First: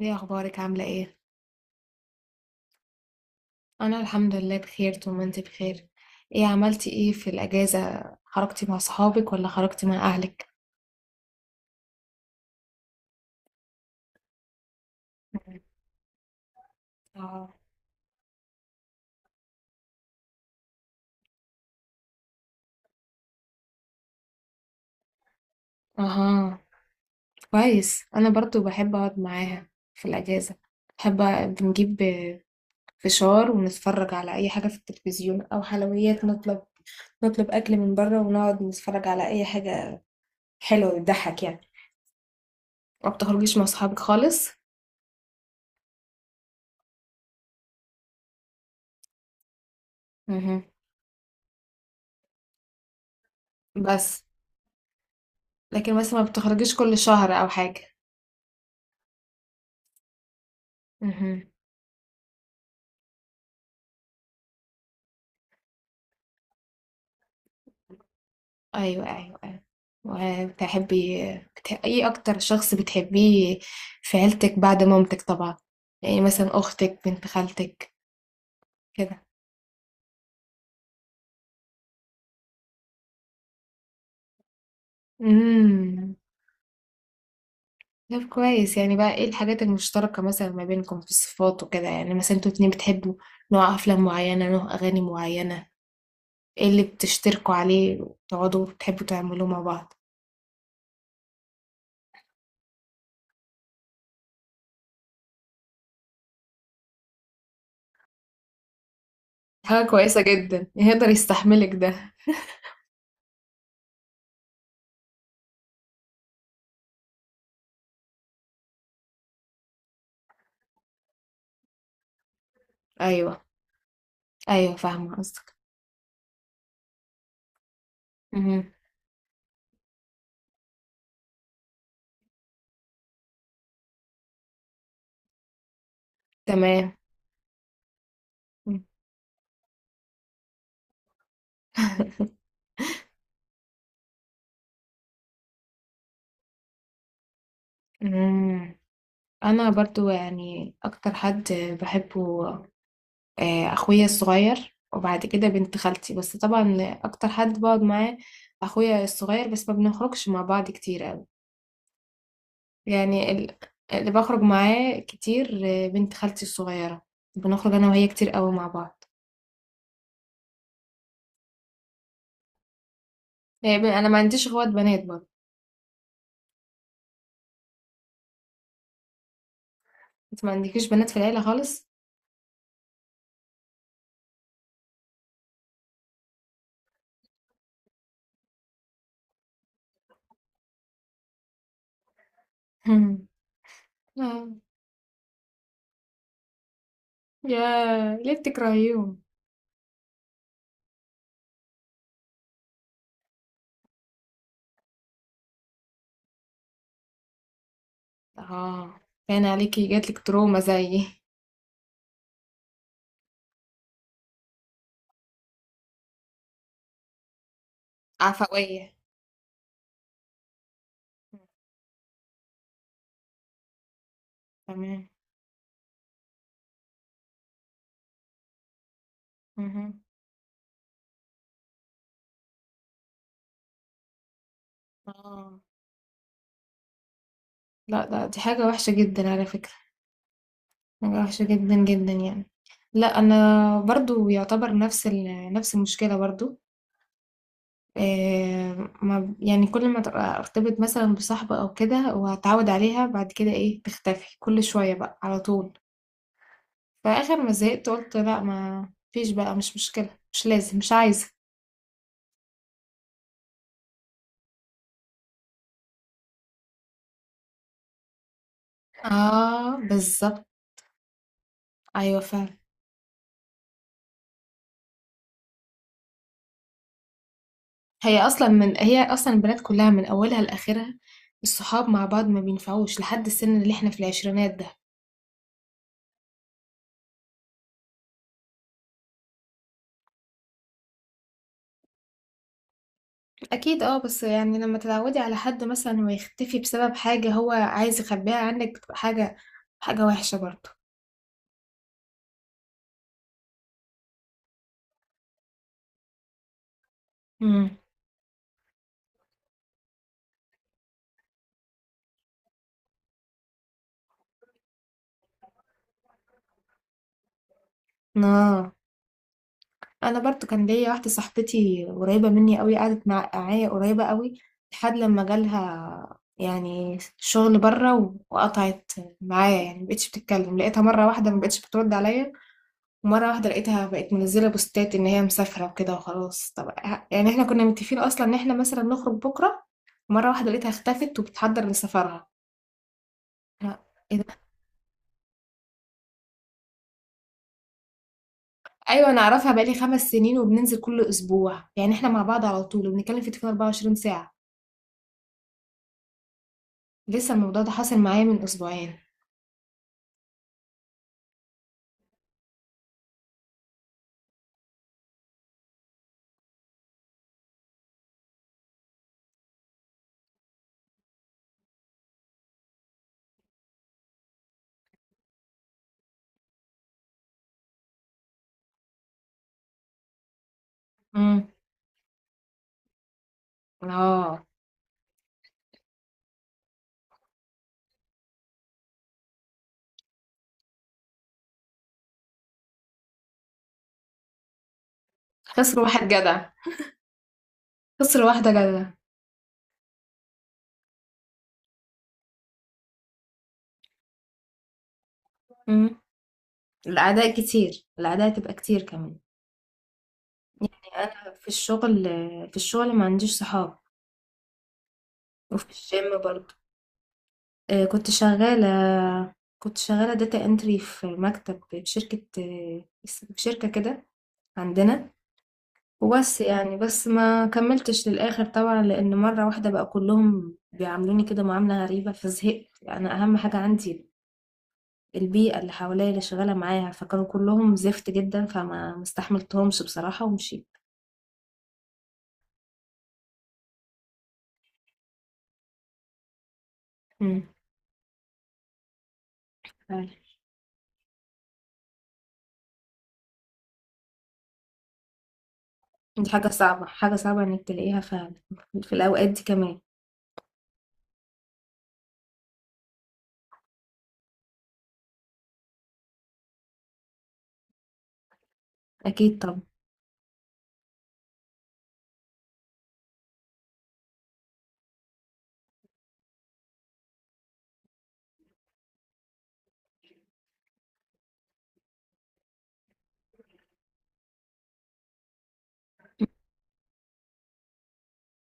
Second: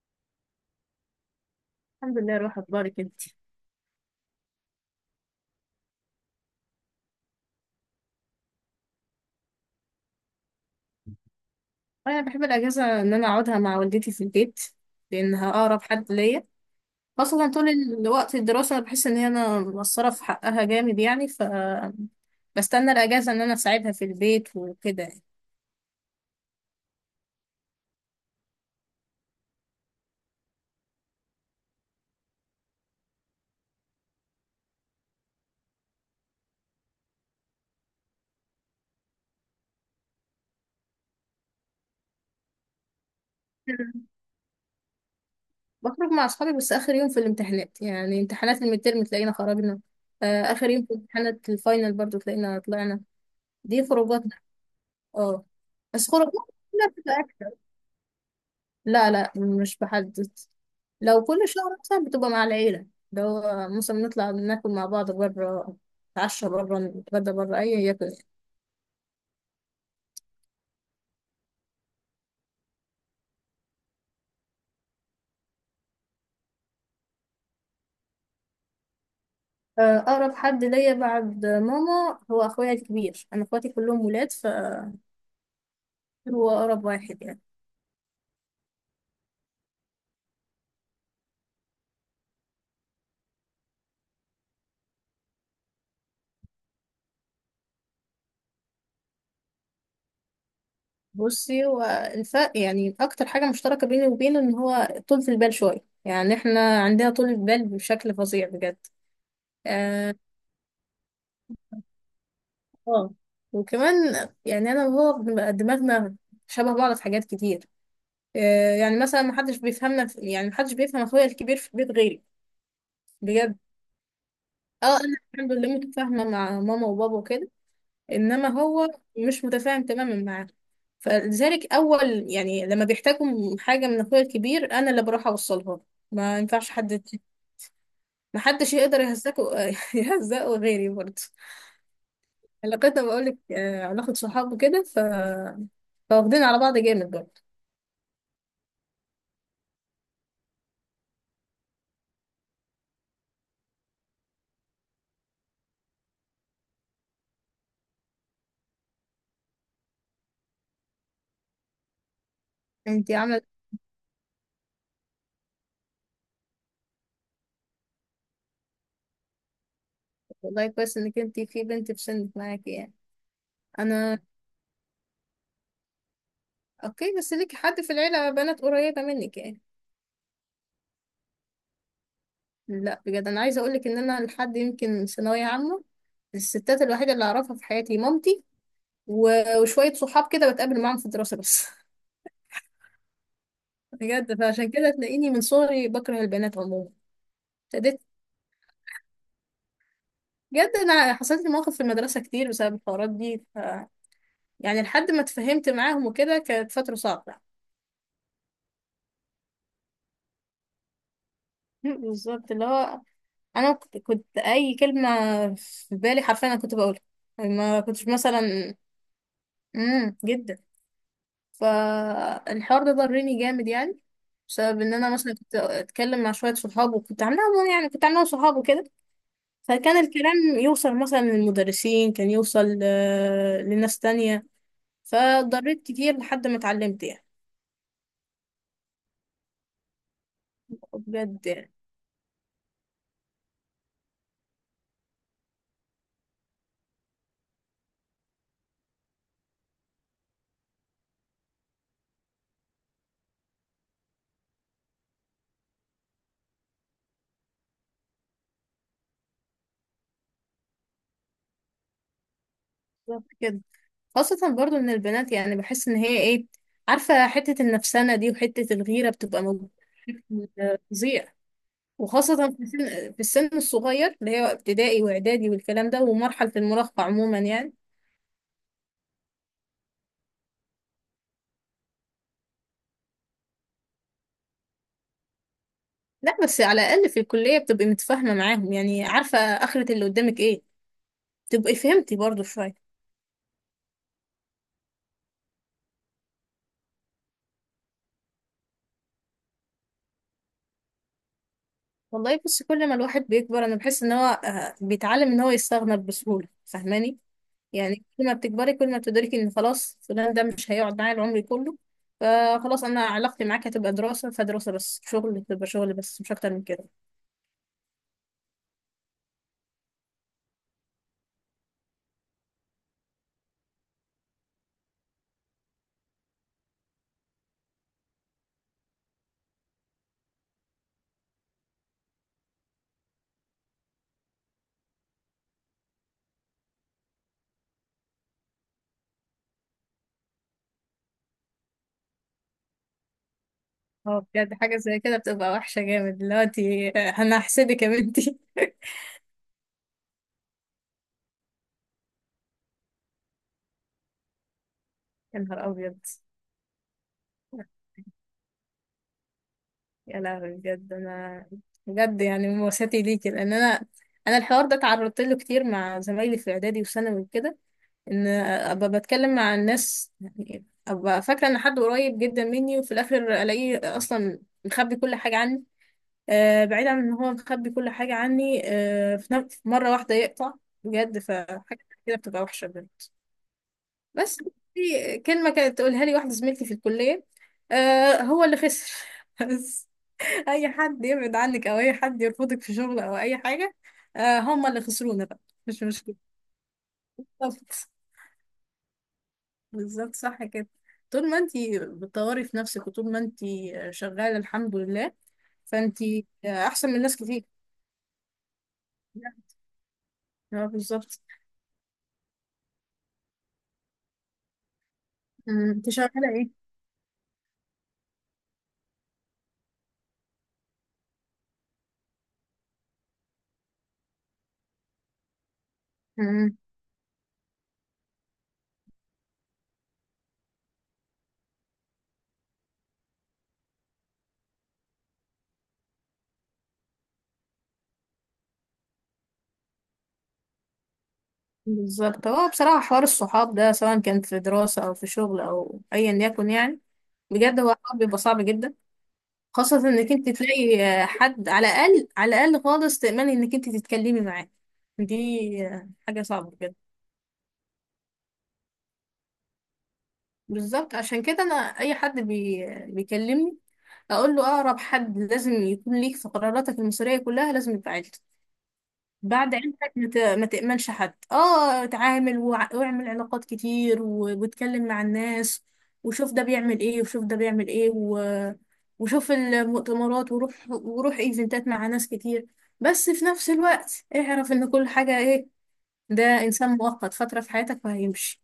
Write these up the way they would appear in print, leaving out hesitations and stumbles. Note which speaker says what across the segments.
Speaker 1: ايه اخبارك؟ عامله ايه؟
Speaker 2: الحمد لله، روح اخبارك انت؟
Speaker 1: انا الحمد لله بخير طول ما انت بخير. ايه عملتي ايه في الاجازه؟ خرجتي مع صحابك ولا خرجتي مع اهلك؟
Speaker 2: انا بحب الاجازه ان انا اقعدها مع والدتي في البيت، لانها اقرب حد ليا. خاصه
Speaker 1: اه.
Speaker 2: طول الوقت الدراسه انا بحس ان هي انا مقصره في حقها جامد، يعني ف بستنى الاجازه ان انا اساعدها في البيت وكده يعني.
Speaker 1: اها. كويس، انا برضو بحب اقعد معاها في الاجازه. بحب بنجيب فشار ونتفرج على اي حاجه في التلفزيون، او حلويات نطلب اكل من بره ونقعد نتفرج على اي حاجه حلوه، بتضحك يعني. ما بتخرجيش مع صحابك
Speaker 2: مم.
Speaker 1: خالص؟
Speaker 2: بخرج مع اصحابي، بس اخر يوم في الامتحانات يعني امتحانات الميدترم تلاقينا خرجنا.
Speaker 1: مهم.
Speaker 2: اخر يوم في امتحانات الفاينل برضو تلاقينا طلعنا. دي
Speaker 1: بس.
Speaker 2: خروجاتنا. اه.
Speaker 1: لكن
Speaker 2: بس
Speaker 1: مثلا ما
Speaker 2: خروجاتنا
Speaker 1: بتخرجيش
Speaker 2: كلها
Speaker 1: كل
Speaker 2: بتبقى.
Speaker 1: شهر او حاجه؟
Speaker 2: لا، لا، مش بحدد. لو كل
Speaker 1: مهم.
Speaker 2: شهر مثلا بتبقى مع العيلة. لو مثلا نطلع ناكل مع بعض بره، نتعشى بره، نتغدى بره، أي هي كده.
Speaker 1: أيوه أيوه أيوه. وبتحبي، إيه أكتر شخص بتحبيه في عيلتك بعد مامتك طبعا؟ يعني مثلا أختك، بنت خالتك، كده.
Speaker 2: آه، أقرب حد ليا بعد ماما هو أخويا الكبير. أنا أخواتي كلهم ولاد، فهو
Speaker 1: امم.
Speaker 2: أقرب واحد يعني.
Speaker 1: طب كويس، يعني بقى إيه الحاجات المشتركة مثلا ما بينكم في الصفات وكده؟ يعني مثلا انتوا اتنين بتحبوا نوع أفلام معينة، نوع أغاني معينة؟ إيه اللي بتشتركوا عليه وتقعدوا بتحبوا تعملوه مع بعض؟
Speaker 2: بصي، هو الفرق يعني أكتر حاجة مشتركة بيني وبينه إن هو طولة البال شوية، يعني إحنا عندنا طولة بال بشكل فظيع بجد.
Speaker 1: حاجة
Speaker 2: آه.
Speaker 1: كويسة جدا، يقدر يستحملك ده.
Speaker 2: آه. وكمان يعني أنا وهو بنبقى دماغنا شبه بعض في حاجات كتير. آه، يعني مثلا ما حدش بيفهمنا ما حدش بيفهم اخويا الكبير في البيت غيري.
Speaker 1: أيوه
Speaker 2: بجد.
Speaker 1: أيوه،
Speaker 2: اه،
Speaker 1: فاهمة
Speaker 2: انا الحمد
Speaker 1: قصدك.
Speaker 2: لله متفاهمه مع ماما وبابا وكده، انما
Speaker 1: مهم.
Speaker 2: هو مش متفاهم تماما معاه. فلذلك، اول يعني لما بيحتاجوا حاجه من اخويا الكبير انا اللي بروح اوصلها له. ما ينفعش
Speaker 1: تمام.
Speaker 2: حد، ما حدش يقدر يهزقه يهزقه غيري برضه. علاقتنا بقول لك علاقه صحاب وكده. فواخدين على بعض جامد برضه.
Speaker 1: مم. انا برضو يعني اكتر حد بحبه، اخويا الصغير، وبعد كده بنت خالتي. بس طبعا اكتر حد بقعد معاه اخويا الصغير، بس ما بنخرجش مع بعض كتير قوي.
Speaker 2: انتي
Speaker 1: يعني
Speaker 2: عامله.
Speaker 1: اللي بخرج معاه كتير، بنت خالتي الصغيرة. بنخرج انا وهي كتير قوي مع بعض.
Speaker 2: والله كويس انك انتي في بنت في سنك معاكي يعني.
Speaker 1: يعني انا ما
Speaker 2: انا
Speaker 1: عنديش اخوات بنات برضو.
Speaker 2: اوكي، بس ليكي حد في العيلة بنات قريبة منك يعني؟
Speaker 1: انت ما عندكيش بنات في العيلة خالص؟
Speaker 2: لا، بجد انا عايزة اقولك ان انا لحد يمكن ثانوية عامة الستات الوحيدة اللي اعرفها في حياتي مامتي، و- وشوية صحاب كده بتقابل معاهم في الدراسة بس.
Speaker 1: مم.
Speaker 2: بجد،
Speaker 1: آه.
Speaker 2: فعشان كده تلاقيني من صغري بكره البنات عموما. ابتديت
Speaker 1: يا ليه بتكرهيهم؟
Speaker 2: بجد، انا حصلت لي مواقف في المدرسة كتير بسبب الحوارات دي. يعني لحد ما اتفهمت معاهم وكده كانت فترة صعبة.
Speaker 1: اه. كان عليكي جاتلك تروما زي.
Speaker 2: بالظبط، اللي هو انا كنت اي كلمة في بالي حرفيا انا كنت بقولها، ما كنتش مثلا
Speaker 1: عفوية.
Speaker 2: جدا. فالحوار ده ضرني جامد يعني، بسبب ان
Speaker 1: تمام.
Speaker 2: انا مثلا كنت اتكلم مع شويه صحاب، وكنت عاملاهم يعني كنت عاملاهم صحاب وكده. فكان
Speaker 1: اهم.
Speaker 2: الكلام يوصل مثلا للمدرسين، كان يوصل لناس تانية.
Speaker 1: آه.
Speaker 2: فضريت كتير لحد ما اتعلمت يعني.
Speaker 1: لأ، دي حاجة وحشة جدًا على فكرة. حاجة وحشة
Speaker 2: بجد يعني.
Speaker 1: جدًا، جدًا يعني. لأ، أنا برضه يعتبر نفس المشكلة برضه. آآ، ما يعني كل ما تبقى أرتبط مثلًا بصاحبة أو كده وأتعود عليها، بعد كده إيه، تختفي كل شوية بقى على طول. فآخر ما زهقت قُلت لأ، ما فيش بقى، مش مشكلة، مش لازم، مش عايزة.
Speaker 2: بالظبط كده. خاصة برضو ان البنات يعني بحس ان هي ايه، عارفة حتة النفسانة دي وحتة الغيرة بتبقى موجودة
Speaker 1: آه، بالضبط.
Speaker 2: بشكل فظيع.
Speaker 1: أيوه
Speaker 2: وخاصة
Speaker 1: فعلًا.
Speaker 2: في السن الصغير اللي هي ابتدائي واعدادي والكلام ده ومرحلة المراهقة عموما يعني.
Speaker 1: هي اصلا البنات كلها من اولها لاخرها. الصحاب مع بعض ما بينفعوش لحد السن اللي احنا في العشرينات ده.
Speaker 2: لا، بس على الأقل في الكلية بتبقي متفاهمة معاهم، يعني عارفة آخرة اللي قدامك ايه، تبقي فهمتي برضو شوية.
Speaker 1: اكيد. اه، بس يعني لما تتعودي على حد مثلا ويختفي بسبب حاجة هو عايز يخبيها عنك، بتبقى حاجة وحشة برضه.
Speaker 2: والله بص، كل ما الواحد بيكبر أنا بحس إن هو بيتعلم إن هو يستغنى بسهولة، فاهماني؟
Speaker 1: امم.
Speaker 2: يعني كل ما بتكبري كل ما بتدركي إن خلاص فلان ده مش هيقعد معايا العمر كله. فخلاص، أنا علاقتي معاك هتبقى دراسة فدراسة بس، شغل تبقى شغل بس، مش أكتر من كده.
Speaker 1: اه، انا برضه كان ليا واحدة صاحبتي قريبة مني قوي، قعدت معايا قريبة قوي لحد لما جالها يعني شغل بره، وقطعت معايا. يعني مبقتش بتتكلم. لقيتها مرة واحدة مبقتش بترد عليا. مرة واحدة لقيتها بقت منزلة بوستات إن هي مسافرة وكده وخلاص. طب يعني احنا كنا متفقين أصلا إن احنا مثلا نخرج بكرة. مرة واحدة لقيتها اختفت وبتحضر لسفرها. أنا- إيه
Speaker 2: اه،
Speaker 1: ده؟
Speaker 2: بجد حاجة زي كده بتبقى وحشة جامد دلوقتي. آه، أنا هحسدك يا بنتي
Speaker 1: أيوة أنا أعرفها بقالي 5 سنين، وبننزل كل أسبوع، يعني احنا مع بعض على طول، وبنتكلم في التليفون 24 ساعة.
Speaker 2: يا نهار أبيض!
Speaker 1: لسه الموضوع ده حاصل معايا من أسبوعين.
Speaker 2: يا لهوي، بجد بجد يعني مواساتي ليكي، لان انا الحوار ده تعرضت له كتير مع زمايلي في اعدادي وثانوي وكده، ان ابقى بتكلم مع الناس، يعني ابقى فاكره ان حد قريب جدا مني وفي الاخر الاقيه اصلا مخبي كل حاجه عني. بعيد عن ان هو مخبي كل حاجه عني، في مره واحده يقطع. بجد،
Speaker 1: امم.
Speaker 2: فحاجه كده بتبقى وحشه بجد. بس
Speaker 1: اه.
Speaker 2: في كلمه كانت تقولها لي واحده زميلتي في الكليه، آه، هو اللي خسر. بس اي حد يبعد عنك او اي حد يرفضك في شغل او اي حاجه، آه، هم اللي خسرونا بقى،
Speaker 1: خسر
Speaker 2: مش
Speaker 1: واحد
Speaker 2: مشكله.
Speaker 1: جدع.
Speaker 2: بالظبط.
Speaker 1: خسر واحدة جدع.
Speaker 2: بالظبط صح كده. طول ما انتي بتطوري في نفسك وطول ما انتي شغاله الحمد لله،
Speaker 1: امم.
Speaker 2: فانتي احسن من ناس
Speaker 1: الأعداء
Speaker 2: كتير
Speaker 1: كتير، الأعداء تبقى كتير كمان.
Speaker 2: يعني. اه،
Speaker 1: يعني
Speaker 2: بالظبط.
Speaker 1: أنا في الشغل ما عنديش صحاب. وفي
Speaker 2: انت
Speaker 1: الجيم
Speaker 2: شغاله
Speaker 1: برضه.
Speaker 2: ايه؟
Speaker 1: آه، كنت شغالة كنت شغالة داتا انتري في مكتب في شركة، في شركة كده عندنا. وبس
Speaker 2: أمم،
Speaker 1: يعني، بس ما كملتش للآخر طبعا، لأن مرة واحدة بقى كلهم بيعاملوني كده معاملة غريبة فزهقت. يعني أهم حاجة عندي البيئة اللي حواليا اللي شغالة معايا، فكانوا كلهم زفت جدا فما مستحملتهمش بصراحة ومشيت.
Speaker 2: بالظبط، هو بصراحه حوار الصحاب ده، سواء كان في دراسه او في شغل او ايا يكن يعني،
Speaker 1: امم.
Speaker 2: بجد هو حوار بيبقى صعب جدا. خاصة
Speaker 1: فعلا.
Speaker 2: انك انت تلاقي حد على الاقل، على الاقل خالص، تأمني انك انت تتكلمي معاه، دي حاجة
Speaker 1: دي حاجة
Speaker 2: صعبة بجد.
Speaker 1: صعبة، حاجة صعبة إنك تلاقيها فعلا في الأوقات دي كمان.
Speaker 2: بالظبط، عشان كده انا اي حد بيكلمني اقول له اقرب حد لازم يكون ليك في قراراتك المصيرية كلها لازم يبقى عيلتك.
Speaker 1: أكيد
Speaker 2: بعد
Speaker 1: طبعا.
Speaker 2: عيلتك ما تأمنش حد، اتعامل واعمل علاقات كتير واتكلم مع الناس، وشوف ده بيعمل ايه وشوف ده بيعمل ايه، وشوف المؤتمرات وروح ايفنتات مع ناس كتير. بس في نفس الوقت اعرف ان كل حاجة ايه، ده انسان مؤقت فترة في حياتك وهيمشي.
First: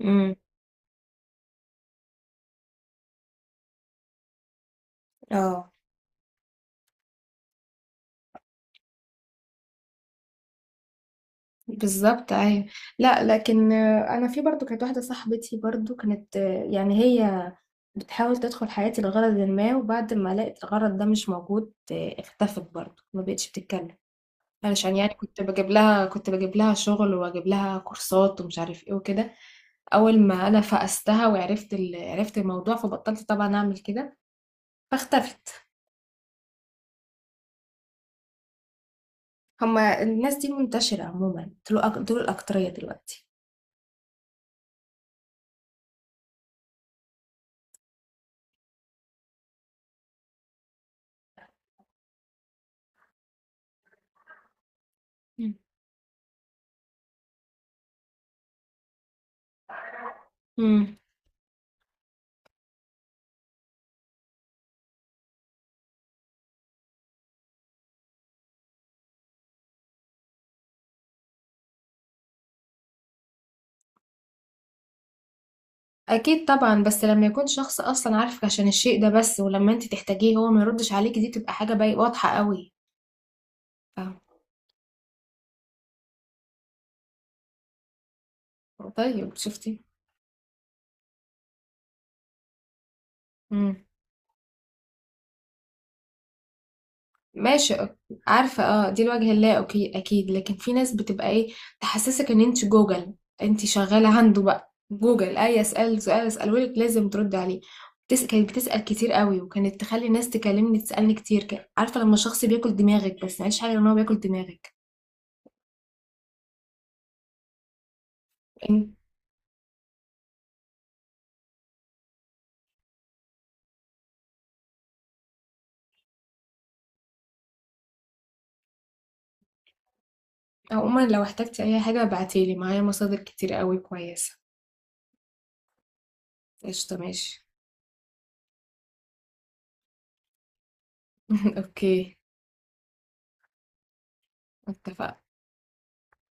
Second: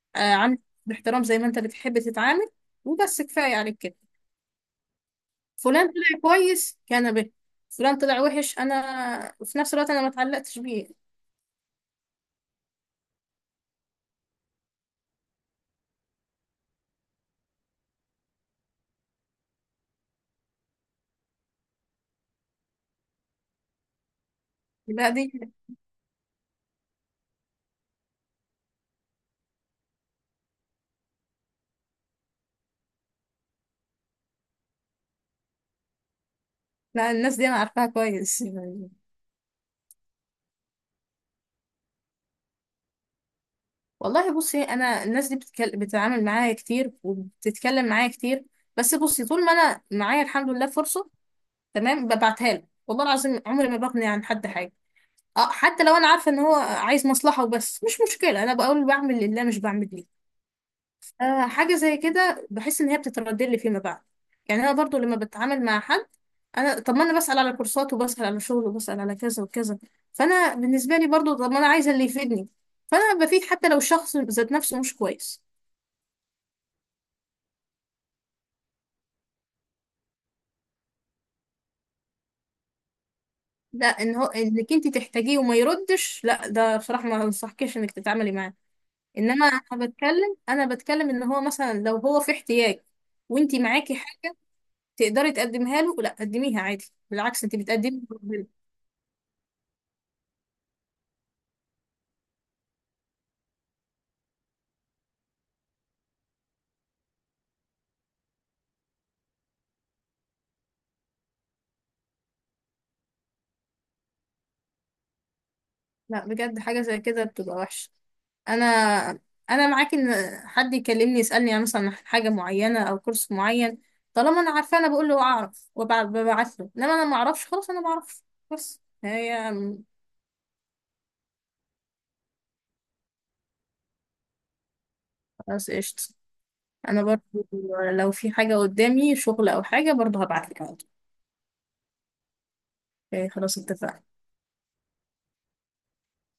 Speaker 1: امم.
Speaker 2: آه، عامل باحترام زي ما انت بتحب تتعامل، وبس كفاية عليك كده.
Speaker 1: اه،
Speaker 2: فلان طلع كويس كان به، فلان طلع وحش، انا في نفس الوقت انا ما اتعلقتش بيه.
Speaker 1: بالظبط، ايوه. لا لكن انا في برضو كانت واحده صاحبتي برضو كانت، يعني هي بتحاول تدخل حياتي لغرض ما، وبعد ما لقت الغرض ده مش موجود، اختفت برضو، ما بقتش بتتكلم. علشان
Speaker 2: لا
Speaker 1: يعني
Speaker 2: دي
Speaker 1: كنت بجيب لها شغل، واجيب لها كورسات ومش عارف ايه وكده. اول ما انا فقستها وعرفت عرفت الموضوع، فبطلت طبعا اعمل كده، فاختفت.
Speaker 2: لا، الناس دي انا عارفاها كويس يعني.
Speaker 1: هما الناس دي منتشره عموما، دول الاكتريه دلوقتي.
Speaker 2: والله بصي، انا الناس دي بتتعامل معايا كتير وبتتكلم معايا كتير. بس بصي، طول ما انا معايا الحمد لله فرصه تمام ببعتها له، والله العظيم عمري ما بغني عن حد حاجه. اه،
Speaker 1: مم.
Speaker 2: حتى لو انا عارفه ان هو عايز مصلحه وبس، مش مشكله، انا بقول بعمل لله مش بعمل ليه.
Speaker 1: مم.
Speaker 2: حاجة زي كده بحس إن هي بتتردد لي فيما بعد. يعني أنا برضو لما بتعامل مع حد، أنا طب ما أنا بسأل على كورسات وبسأل على شغل وبسأل على كذا وكذا، فأنا بالنسبة لي برضو طب ما أنا عايزة اللي يفيدني، فأنا بفيد حتى لو الشخص ذات نفسه مش كويس.
Speaker 1: اكيد طبعا، بس لما يكون شخص اصلا عارفك عشان الشيء ده بس، ولما انت تحتاجيه هو ما يردش عليكي، دي تبقى حاجه باي واضحه قوي.
Speaker 2: لا، إن
Speaker 1: فاهمة؟
Speaker 2: هو إنك أنت تحتاجيه وما يردش، لا ده بصراحة ما أنصحكيش إنك تتعاملي معاه.
Speaker 1: طيب
Speaker 2: إنما
Speaker 1: شفتي.
Speaker 2: أنا بتكلم إن هو مثلا لو هو في احتياج، وأنت
Speaker 1: امم.
Speaker 2: معاكي حاجة تقدري تقدمها له، لا قدميها عادي، بالعكس أنت
Speaker 1: ماشي
Speaker 2: بتقدمي.
Speaker 1: عارفه، اه دي الوجه اللا اوكي اكيد، لكن في ناس بتبقى ايه، تحسسك ان انت جوجل. انت شغاله عنده بقى جوجل، اي اسال سؤال اساله لك لازم ترد عليه. كانت بتسال كتير قوي، وكانت تخلي الناس تكلمني تسالني كتير، عارفه لما شخص بياكل دماغك، بس معلش حاجه ان هو بياكل دماغك.
Speaker 2: لا، بجد حاجة زي كده بتبقى وحشة. انا انا معاك، ان حد يكلمني يسالني يعني مثلا عن حاجه معينه او كورس معين، طالما انا عارفه انا بقول له اعرف وببعت له، انما انا ما اعرفش خلاص انا ما اعرفش. بس هي.
Speaker 1: عموما لو احتجتي اي حاجة ابعتيلي، معايا مصادر كتير قوي كويسة.
Speaker 2: خلاص قشطه.
Speaker 1: قشطة
Speaker 2: انا
Speaker 1: ماشي.
Speaker 2: برضو، لو في حاجه قدامي شغل او حاجه برضو هبعت لك على طول.
Speaker 1: اوكي.
Speaker 2: إيه، خلاص اتفقنا.
Speaker 1: اتفقنا.